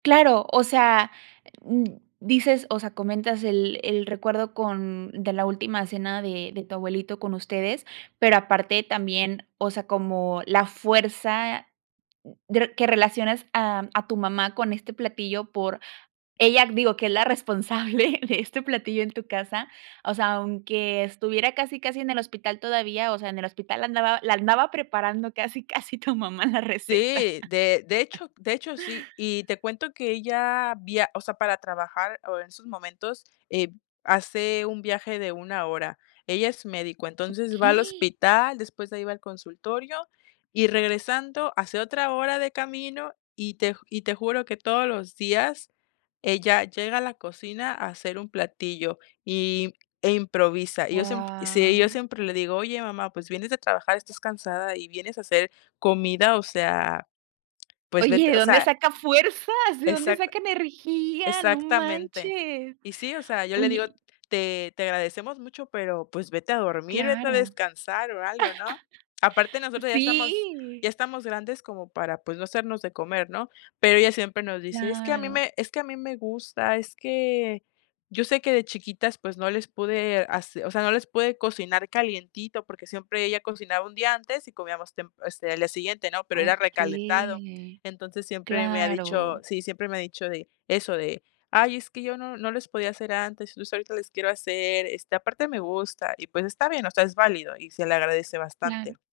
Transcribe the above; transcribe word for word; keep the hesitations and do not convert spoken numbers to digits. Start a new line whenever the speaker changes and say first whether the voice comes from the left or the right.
right: Claro, o sea, dices o sea, comentas el el recuerdo con de la última cena de de tu abuelito con ustedes, pero aparte también, o sea, como la fuerza, d que relaciones a a tu mamá con este platillo, por ella, digo, que es la responsable de este platillo en tu casa, o sea, aunque estuviera casi, casi en el hospital todavía o sea, en el hospital andaba la andaba preparando, casi, casi tu mamá, la receta.
left: Sí, de de hecho de hecho, sí. Y te cuento que ella, viaj o sea, para trabajar, en esos momentos, hace un viaje de una hora. Ella es médico, entonces va al
right: Okey.
left: hospital, después de ahí va al consultorio, y regresando hace otra hora de camino. Y te y te juro que todos los días, ella llega a la cocina a hacer un platillo, y eh, improvisa. Yo, siemp sí, yo
right: Guao.
left: siempre le digo: "Oye, mamá, pues, vienes a trabajar, estás cansada y vienes a hacer comida, o sea, pues,
right: Oye,
left: vete",
right: ¿de
left: o
right: dónde
left: sea.
right: saca fuerzas? ¿De dónde
left: Exact
right: saca energía? No
left: exactamente.
right: manches.
left: Y sí, o sea, yo le digo:
right: Oye.
left: "Te te agradecemos mucho, pero, pues, vete a dormir, vete a
right: Claro.
left: descansar o algo", ¿no? Aparte, nosotras ya estamos
right: Sí.
left: ya estamos grandes como para, pues, no hacernos de comer, ¿no? Pero ella siempre nos dice: "Es que a mí
right: Claro.
left: me es que a mí me gusta, es que yo sé que de chiquitas, pues, no les pude, hacer o sea, no les pude cocinar calientito", porque siempre ella cocinaba un día antes y comíamos temp este, al día siguiente, ¿no? Pero era recalentado.
right: Okey,
left: Entonces siempre me ha dicho,
right: claro.
left: sí, siempre me ha dicho de eso, de: "Ay, es que yo no no les podía hacer antes, entonces ahorita les quiero hacer, este, aparte me gusta". Y, pues está bien, o sea, es válido y se le agradece
right: Claro.
left: bastante.